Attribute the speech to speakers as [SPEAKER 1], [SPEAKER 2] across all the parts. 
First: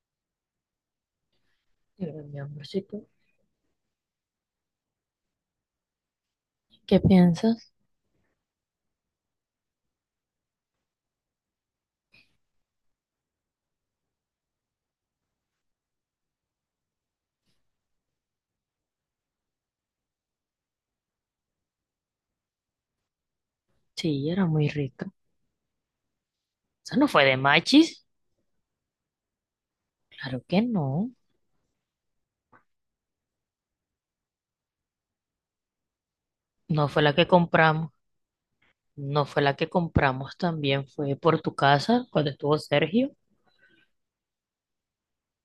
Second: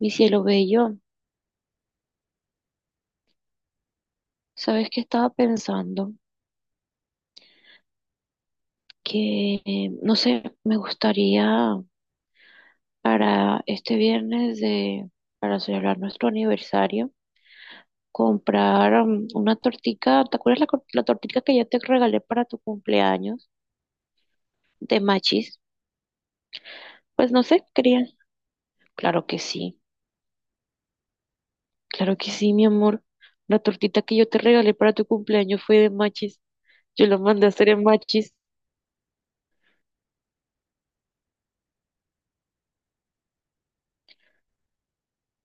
[SPEAKER 1] Mi cielo bello,
[SPEAKER 2] Yo era mi amorcito.
[SPEAKER 1] ¿sabes qué estaba pensando?
[SPEAKER 2] ¿Qué piensas?
[SPEAKER 1] Que, no sé, me gustaría para este viernes de, para celebrar nuestro aniversario, comprar una tortica, ¿te acuerdas la, la tortica que ya te regalé para tu cumpleaños
[SPEAKER 2] Sí, era muy
[SPEAKER 1] de
[SPEAKER 2] rica.
[SPEAKER 1] machis?
[SPEAKER 2] Esa no fue
[SPEAKER 1] Pues
[SPEAKER 2] de
[SPEAKER 1] no sé, quería.
[SPEAKER 2] Machis.
[SPEAKER 1] Claro que sí,
[SPEAKER 2] Claro que no.
[SPEAKER 1] claro que sí, mi amor. La tortita que yo te regalé para tu cumpleaños fue de machis.
[SPEAKER 2] No fue
[SPEAKER 1] Yo
[SPEAKER 2] la
[SPEAKER 1] la
[SPEAKER 2] que
[SPEAKER 1] mandé a hacer en
[SPEAKER 2] compramos.
[SPEAKER 1] machis.
[SPEAKER 2] No fue la que compramos también. Fue por tu casa cuando estuvo Sergio.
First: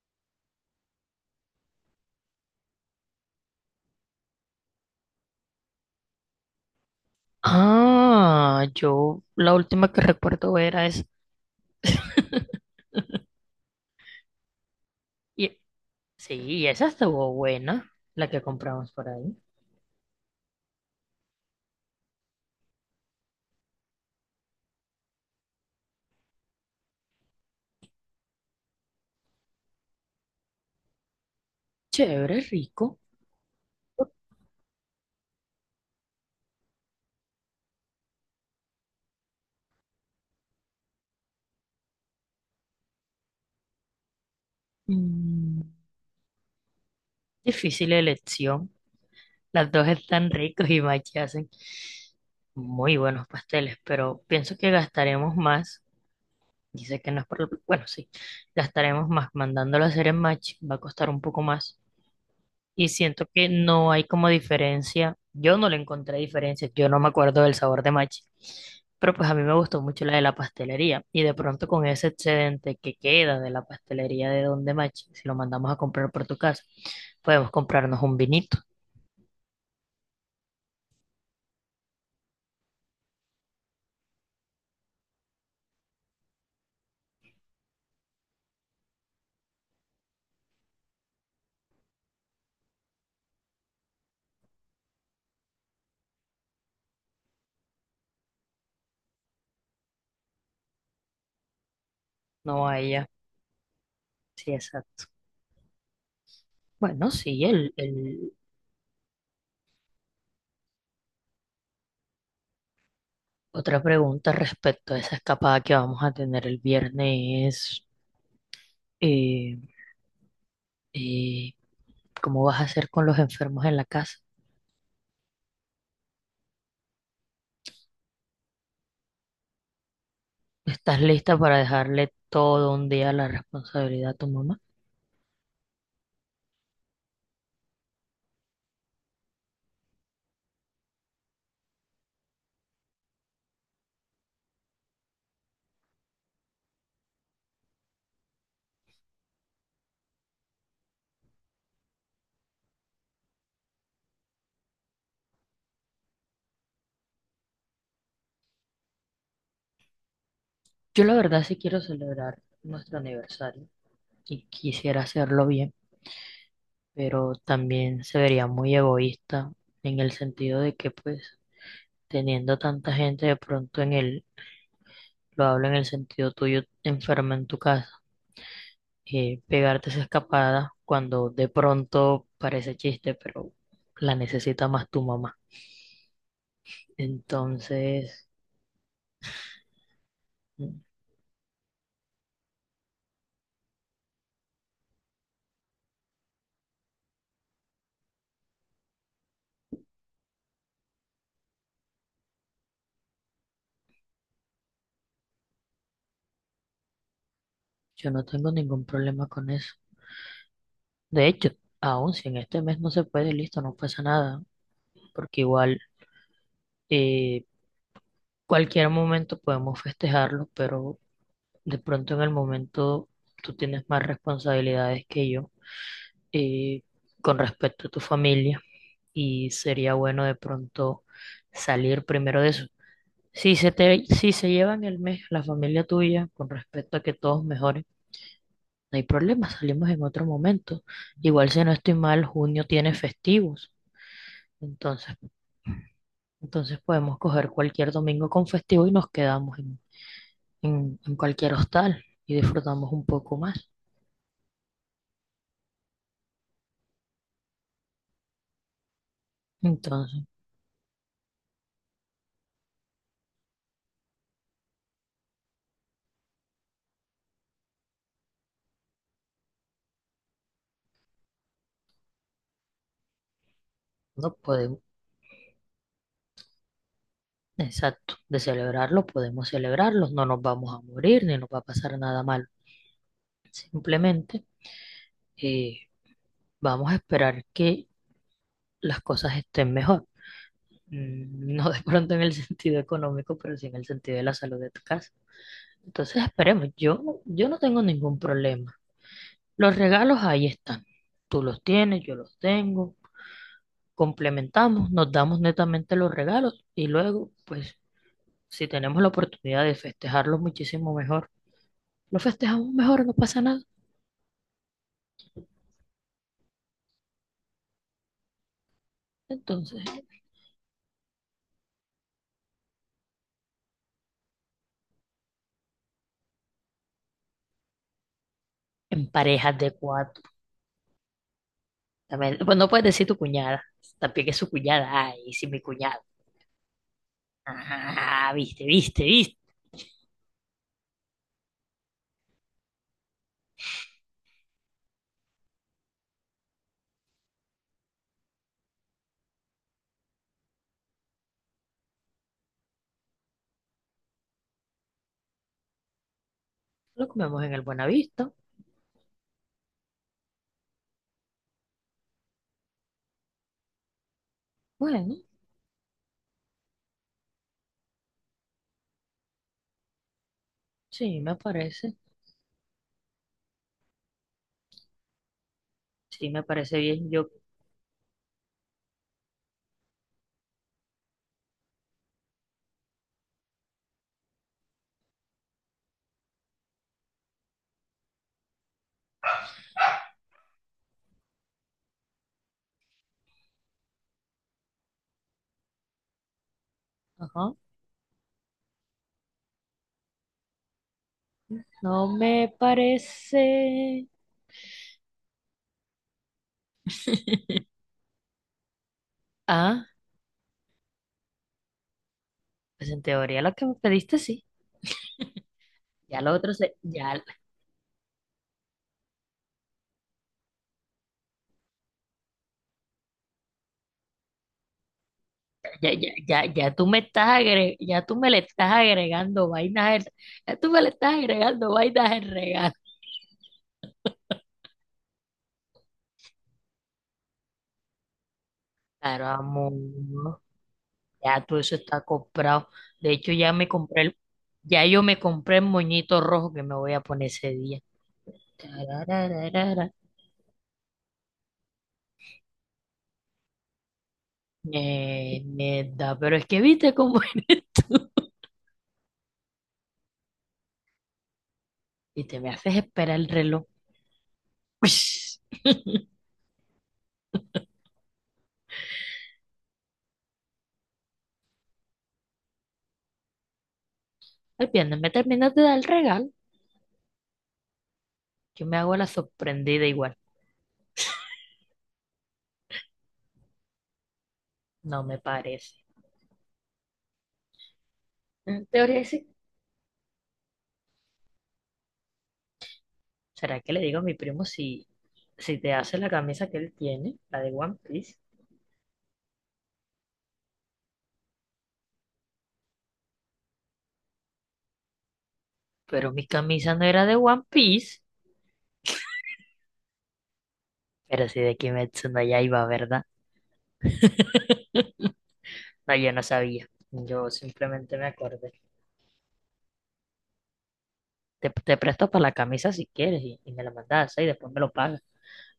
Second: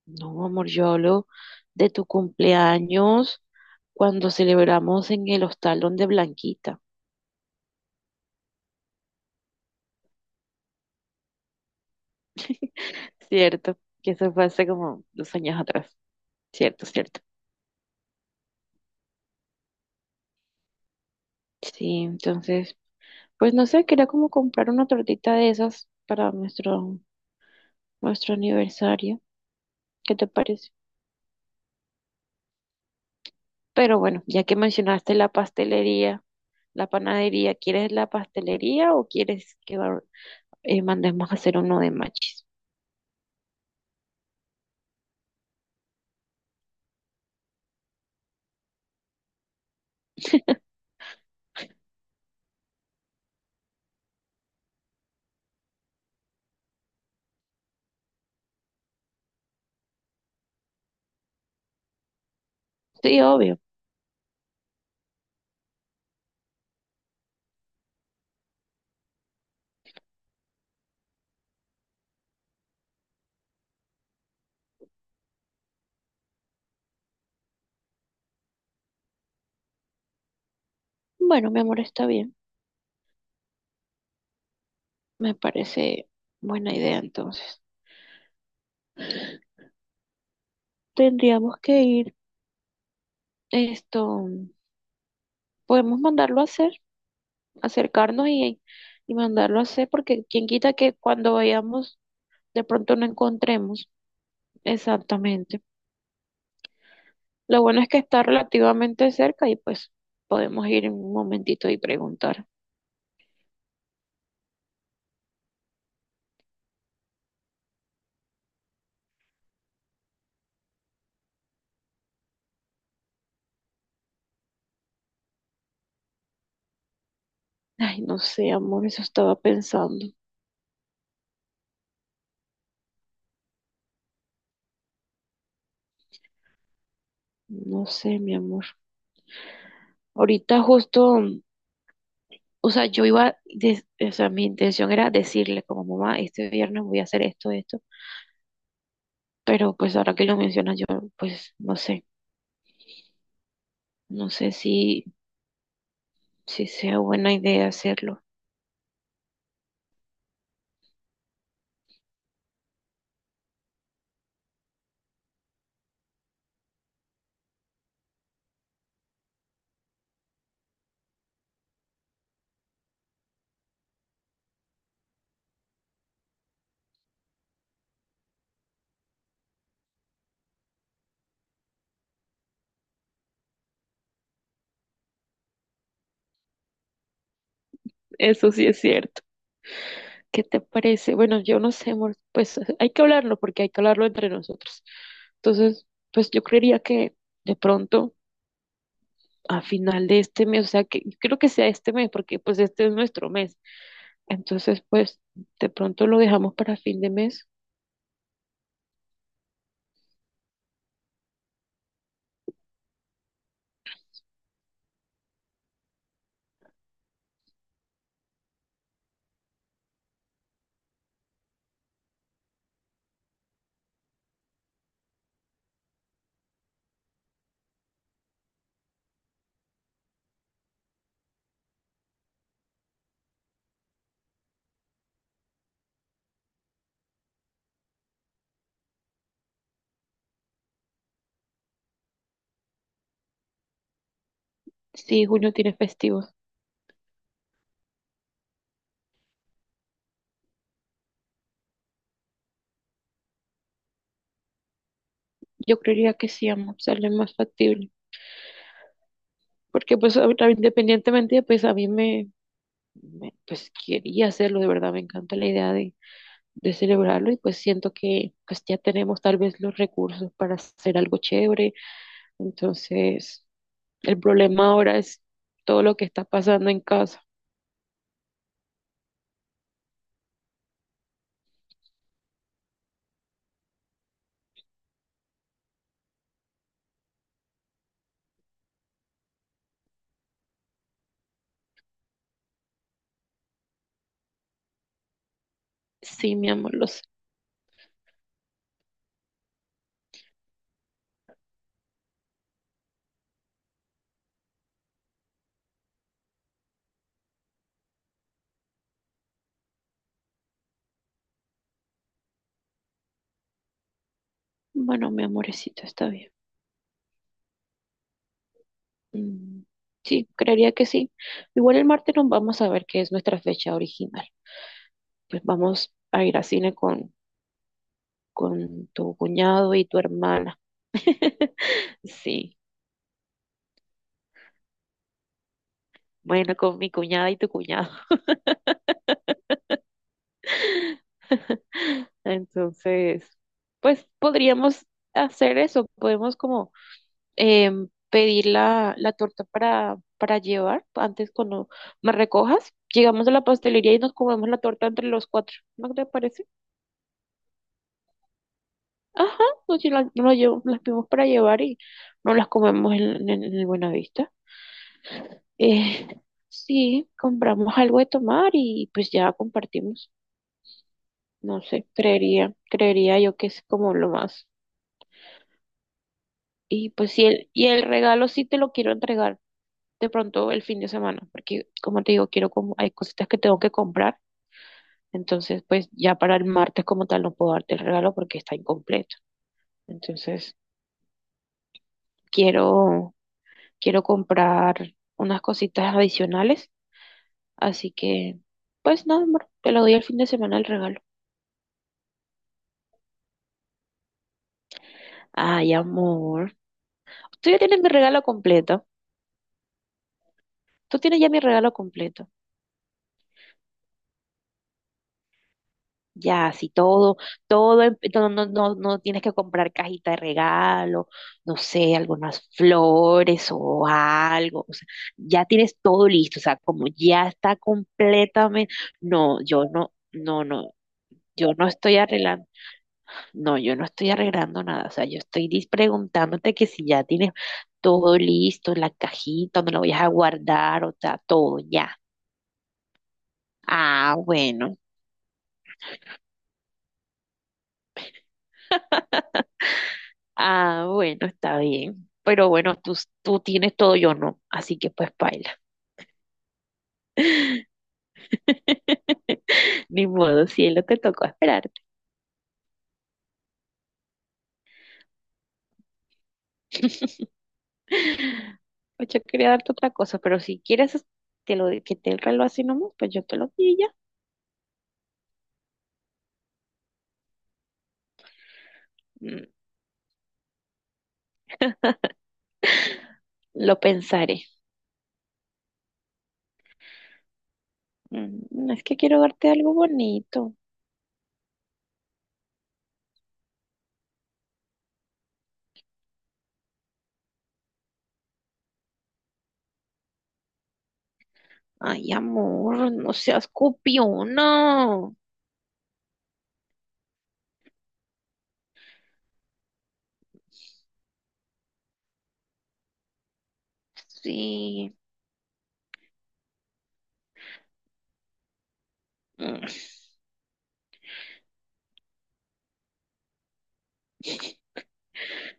[SPEAKER 1] No, amor, yo hablo de tu cumpleaños cuando celebramos en el hostal donde Blanquita,
[SPEAKER 2] Ah, yo la última que recuerdo era esa.
[SPEAKER 1] ¿cierto? Que eso fue hace como dos
[SPEAKER 2] Y,
[SPEAKER 1] años atrás,
[SPEAKER 2] sí, y
[SPEAKER 1] ¿cierto?
[SPEAKER 2] esa
[SPEAKER 1] ¿Cierto?
[SPEAKER 2] estuvo buena, la que compramos por ahí.
[SPEAKER 1] Sí, entonces, pues no sé, quería como comprar una tortita de esas para nuestro aniversario. ¿Qué te parece?
[SPEAKER 2] Chévere, rico.
[SPEAKER 1] Pero bueno, ya que mencionaste la pastelería, la panadería, ¿quieres la pastelería o quieres que mandemos a hacer uno de machis?
[SPEAKER 2] Mm, Difícil elección. Las dos están ricos y Machi hacen muy buenos pasteles, pero pienso que gastaremos más. Dice que no es por el. Bueno, sí, gastaremos más mandándolo a hacer en Machi, va a costar un poco más. Y
[SPEAKER 1] Sí,
[SPEAKER 2] siento que
[SPEAKER 1] obvio.
[SPEAKER 2] no hay como diferencia. Yo no le encontré diferencia, yo no me acuerdo del sabor de Machi. Pero pues a mí me gustó mucho la de la pastelería. Y de pronto con ese excedente que queda de la pastelería de Don de Machi, si lo mandamos a comprar por tu casa, podemos comprarnos un vinito.
[SPEAKER 1] Bueno, mi amor, está bien. Me parece buena idea entonces. Tendríamos que ir, esto, podemos mandarlo a hacer, acercarnos y mandarlo a hacer, porque quien quita que cuando vayamos de
[SPEAKER 2] No, a
[SPEAKER 1] pronto no
[SPEAKER 2] ella.
[SPEAKER 1] encontremos
[SPEAKER 2] Sí, exacto.
[SPEAKER 1] exactamente.
[SPEAKER 2] Bueno, sí,
[SPEAKER 1] Lo bueno es que está relativamente cerca y pues podemos ir en un momentito y preguntar.
[SPEAKER 2] otra pregunta respecto a esa escapada que vamos a tener el viernes es, eh, eh, ¿cómo vas a hacer con los enfermos en la casa?
[SPEAKER 1] Ay, no sé, amor, eso estaba pensando.
[SPEAKER 2] ¿Estás lista para dejarle todo un día la responsabilidad a tu mamá?
[SPEAKER 1] No sé, mi amor. Ahorita justo. O sea, yo iba, o sea, mi intención era decirle como mamá, este viernes voy a hacer esto, esto, pero pues ahora que lo mencionas, yo pues no sé si sea buena idea hacerlo.
[SPEAKER 2] Yo la verdad sí quiero celebrar nuestro aniversario y quisiera hacerlo bien, pero también se vería muy egoísta en el sentido de que pues teniendo tanta gente de pronto en el, lo hablo en el sentido tuyo, enferma en tu casa pegarte esa escapada cuando de pronto parece chiste, pero la necesita más tu mamá. Entonces,
[SPEAKER 1] Eso sí es cierto. ¿Qué te
[SPEAKER 2] mm,
[SPEAKER 1] parece? Bueno, yo no sé, amor, pues hay que hablarlo porque hay que hablarlo entre nosotros. Entonces, pues yo creería que de pronto a final de este mes, o sea, que creo que sea este mes porque pues este es nuestro mes. Entonces, pues de pronto lo dejamos para fin de mes.
[SPEAKER 2] yo no tengo ningún problema con eso. De hecho, aún si en este mes no se puede, listo, no pasa nada, porque igual eh, cualquier momento podemos festejarlo, pero de pronto en el momento tú tienes más responsabilidades que yo eh, con respecto a tu familia y sería bueno de pronto salir primero de eso. Si se te, si se llevan el mes la familia tuya con respecto a que todos mejoren, no hay problema, salimos en otro momento. Igual si no estoy mal, junio tiene festivos. Entonces,
[SPEAKER 1] Sí, junio tiene festivo.
[SPEAKER 2] entonces podemos coger cualquier domingo con festivo y nos quedamos en cualquier hostal y disfrutamos un poco más.
[SPEAKER 1] Yo creería que sí, amo, sale más factible. Porque pues
[SPEAKER 2] Entonces,
[SPEAKER 1] ahorita, independientemente, pues a mí me, pues quería hacerlo, de verdad, me encanta la idea de celebrarlo y pues siento que pues ya tenemos tal vez los recursos para hacer algo chévere. Entonces, el
[SPEAKER 2] no
[SPEAKER 1] problema
[SPEAKER 2] podemos,
[SPEAKER 1] ahora es todo lo que está pasando en casa.
[SPEAKER 2] exacto, de celebrarlo podemos celebrarlo, no nos vamos a morir ni nos va a pasar nada malo. Simplemente eh, vamos a esperar que las cosas estén mejor. No de pronto en el sentido económico, pero sí en el sentido de la salud de tu casa. Entonces
[SPEAKER 1] Sí, mi
[SPEAKER 2] esperemos,
[SPEAKER 1] amor, lo sé.
[SPEAKER 2] yo no tengo ningún problema. Los regalos ahí están. Tú los tienes, yo los tengo. Complementamos, nos damos netamente los regalos y luego, pues, si tenemos la oportunidad de festejarlos muchísimo mejor, lo festejamos mejor, no pasa nada.
[SPEAKER 1] Bueno, mi amorecito, está bien. Mm,
[SPEAKER 2] Entonces,
[SPEAKER 1] sí, creería que sí. Igual el martes nos vamos a ver qué es nuestra fecha original. Pues vamos a ir a cine con
[SPEAKER 2] en
[SPEAKER 1] tu
[SPEAKER 2] parejas de
[SPEAKER 1] cuñado y tu
[SPEAKER 2] cuatro.
[SPEAKER 1] hermana.
[SPEAKER 2] También, pues
[SPEAKER 1] Sí,
[SPEAKER 2] no puedes decir tu cuñada, también que es su cuñada. Ay, sí, mi cuñada.
[SPEAKER 1] bueno, con mi cuñada y tu cuñado.
[SPEAKER 2] Ah, viste, viste, viste.
[SPEAKER 1] Entonces, pues podríamos hacer eso, podemos como pedir la torta para llevar antes cuando me recojas. Llegamos a la pastelería y nos comemos la torta entre los cuatro. ¿No te parece?
[SPEAKER 2] Lo comemos en el Buenavista.
[SPEAKER 1] Ajá, nos las pedimos para llevar y nos las comemos en el Buenavista.
[SPEAKER 2] Bueno,
[SPEAKER 1] Eh, sí, compramos algo de tomar y pues ya compartimos.
[SPEAKER 2] sí, me
[SPEAKER 1] No sé,
[SPEAKER 2] parece.
[SPEAKER 1] creería yo que es como lo más.
[SPEAKER 2] Sí, me parece
[SPEAKER 1] Y
[SPEAKER 2] bien.
[SPEAKER 1] pues sí,
[SPEAKER 2] Yo,
[SPEAKER 1] y el regalo sí te lo quiero entregar de pronto el fin de semana, porque como te digo, quiero como, hay cositas que tengo que comprar, entonces pues ya para el martes como tal no puedo darte el regalo porque está incompleto. Entonces quiero, quiero comprar unas cositas adicionales,
[SPEAKER 2] ajá.
[SPEAKER 1] así que pues nada, amor, te lo doy el fin de semana el regalo.
[SPEAKER 2] No me parece.
[SPEAKER 1] Ay, amor. Tú ya tienes mi regalo completo.
[SPEAKER 2] Ah,
[SPEAKER 1] Tú tienes ya mi regalo completo.
[SPEAKER 2] pues en teoría lo que me pediste sí. Ya lo
[SPEAKER 1] Ya,
[SPEAKER 2] otro
[SPEAKER 1] sí, todo,
[SPEAKER 2] ya,
[SPEAKER 1] todo, no, no, no, no tienes que comprar cajita de regalo, no sé, algunas flores o algo. O sea, ya tienes
[SPEAKER 2] ya,
[SPEAKER 1] todo
[SPEAKER 2] ya,
[SPEAKER 1] listo. O
[SPEAKER 2] ya,
[SPEAKER 1] sea,
[SPEAKER 2] ya
[SPEAKER 1] como
[SPEAKER 2] tú me
[SPEAKER 1] ya
[SPEAKER 2] estás
[SPEAKER 1] está
[SPEAKER 2] agre- ya tú me le estás
[SPEAKER 1] completamente. No,
[SPEAKER 2] agregando
[SPEAKER 1] yo
[SPEAKER 2] vainas,
[SPEAKER 1] no, no,
[SPEAKER 2] ya tú
[SPEAKER 1] no.
[SPEAKER 2] me le estás
[SPEAKER 1] Yo no
[SPEAKER 2] agregando
[SPEAKER 1] estoy
[SPEAKER 2] vainas en
[SPEAKER 1] arreglando,
[SPEAKER 2] regalo.
[SPEAKER 1] no, yo no estoy arreglando nada. O sea, yo estoy preguntándote que si ya tienes todo listo, la
[SPEAKER 2] Claro,
[SPEAKER 1] cajita, donde lo vayas a
[SPEAKER 2] amor,
[SPEAKER 1] guardar, o sea,
[SPEAKER 2] ya
[SPEAKER 1] todo
[SPEAKER 2] todo eso
[SPEAKER 1] ya.
[SPEAKER 2] está comprado. De hecho,
[SPEAKER 1] Ah, bueno.
[SPEAKER 2] ya yo me compré el moñito rojo que me voy a poner ese día. Tararararara.
[SPEAKER 1] Ah, bueno, está bien. Pero bueno, tú tienes todo, yo no. Así que pues paila.
[SPEAKER 2] Neta, pero es que viste cómo es.
[SPEAKER 1] Ni modo, cielo, te tocó esperarte.
[SPEAKER 2] Y te me haces esperar el reloj. Ush.
[SPEAKER 1] Pues yo quería darte otra cosa, pero si quieres que te el reloj así nomás, pues yo te lo di ya.
[SPEAKER 2] El viernes me terminas de dar el regalo. Yo me hago la
[SPEAKER 1] Mm.
[SPEAKER 2] sorprendida igual.
[SPEAKER 1] Lo pensaré.
[SPEAKER 2] No me parece. En
[SPEAKER 1] Es que
[SPEAKER 2] teoría
[SPEAKER 1] quiero
[SPEAKER 2] sí.
[SPEAKER 1] darte algo bonito.
[SPEAKER 2] ¿Será que le digo a mi primo si te hace la camisa que él tiene, la de One Piece?
[SPEAKER 1] Ay, amor, no seas copiona.
[SPEAKER 2] Pero mi camisa no era de One Piece. Pero sí de Kimetsu no iba, ¿verdad?
[SPEAKER 1] Sí.
[SPEAKER 2] No, yo no sabía. Yo simplemente me acordé.
[SPEAKER 1] Mm.
[SPEAKER 2] Te presto para la camisa si quieres y me la mandas y después me lo pagas.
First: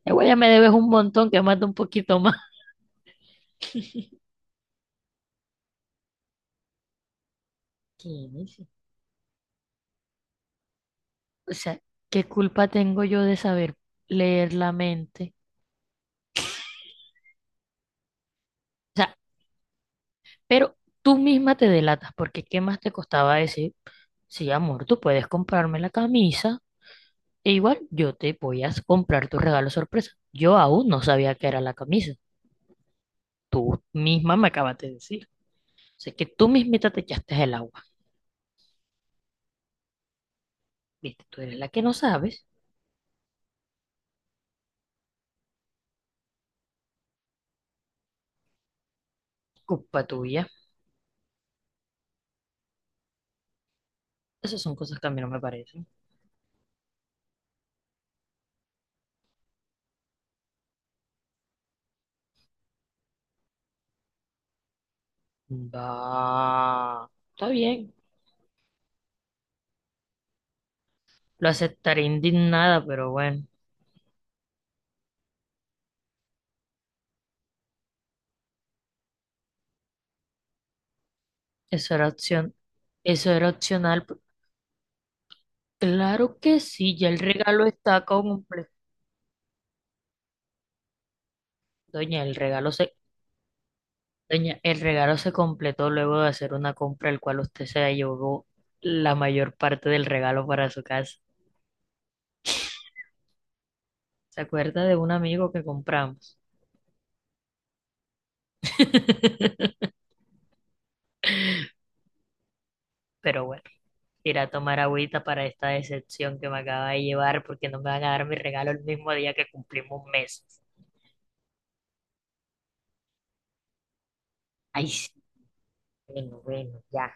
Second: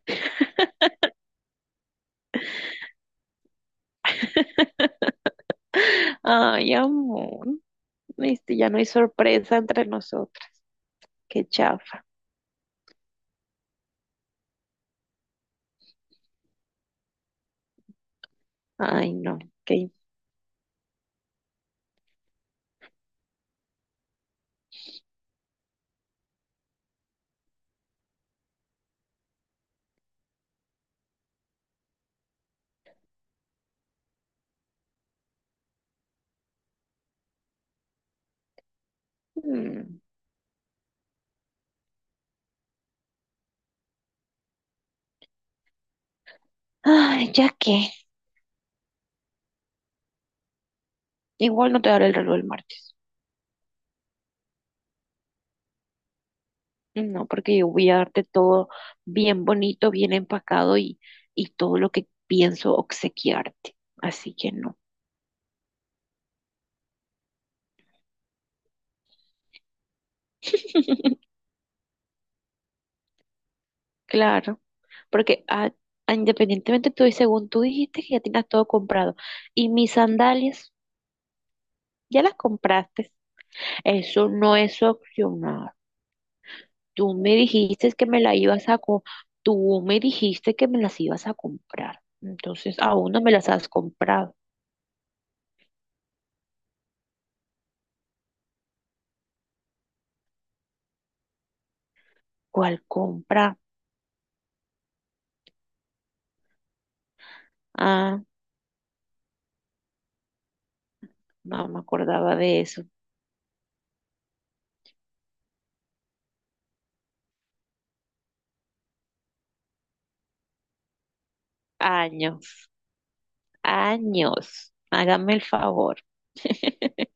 [SPEAKER 2] Igual ya me debes un montón, que manda un poquito más.
[SPEAKER 1] Ay, amor.
[SPEAKER 2] ¿Qué dice?
[SPEAKER 1] Ya no hay sorpresa entre nosotros. Qué
[SPEAKER 2] O sea,
[SPEAKER 1] chafa.
[SPEAKER 2] ¿qué culpa tengo yo de saber leer la mente? O
[SPEAKER 1] Ay,
[SPEAKER 2] sea,
[SPEAKER 1] no. Qué.
[SPEAKER 2] pero tú misma te delatas, porque ¿qué más te costaba decir? Sí, amor, tú puedes comprarme la camisa e igual yo te voy a comprar tu regalo sorpresa. Yo aún no sabía que era la camisa. Tú misma me acabas de decir. O sea, que tú mismita te echaste el agua.
[SPEAKER 1] Mm.
[SPEAKER 2] Viste, tú eres la que no sabes.
[SPEAKER 1] Ay, ya que.
[SPEAKER 2] Culpa tuya.
[SPEAKER 1] Igual no te daré el reloj el martes.
[SPEAKER 2] Esas son cosas que a mí no me parecen.
[SPEAKER 1] No, porque yo voy a darte todo bien bonito, bien empacado y todo lo que pienso obsequiarte. Así que no.
[SPEAKER 2] Va. Está bien. Lo aceptaré indignada, pero bueno,
[SPEAKER 1] Claro, porque independientemente tú, y según tú dijiste que ya tienes todo comprado y mis sandalias
[SPEAKER 2] eso era
[SPEAKER 1] ya las
[SPEAKER 2] opción,
[SPEAKER 1] compraste,
[SPEAKER 2] eso era opcional.
[SPEAKER 1] eso no es opcional.
[SPEAKER 2] Claro que sí, ya
[SPEAKER 1] Tú
[SPEAKER 2] el
[SPEAKER 1] me
[SPEAKER 2] regalo
[SPEAKER 1] dijiste
[SPEAKER 2] está
[SPEAKER 1] que me las ibas
[SPEAKER 2] completo.
[SPEAKER 1] a tú me dijiste que me las ibas a comprar.
[SPEAKER 2] Doña, el regalo
[SPEAKER 1] Entonces
[SPEAKER 2] se,
[SPEAKER 1] aún no me las has comprado.
[SPEAKER 2] doña, el regalo se completó luego de hacer una compra, el cual usted se llevó la mayor parte del regalo para su casa.
[SPEAKER 1] ¿Cuál compra?
[SPEAKER 2] ¿Se acuerda de un amigo que compramos?
[SPEAKER 1] Ah, no me acordaba de eso.
[SPEAKER 2] Pero bueno, iré a tomar agüita para esta decepción que me acaba de llevar, porque no me van a dar mi regalo el mismo día que cumplimos meses.
[SPEAKER 1] Años, años.
[SPEAKER 2] Ay, sí,
[SPEAKER 1] Hágame el favor.
[SPEAKER 2] bueno, bueno, ya.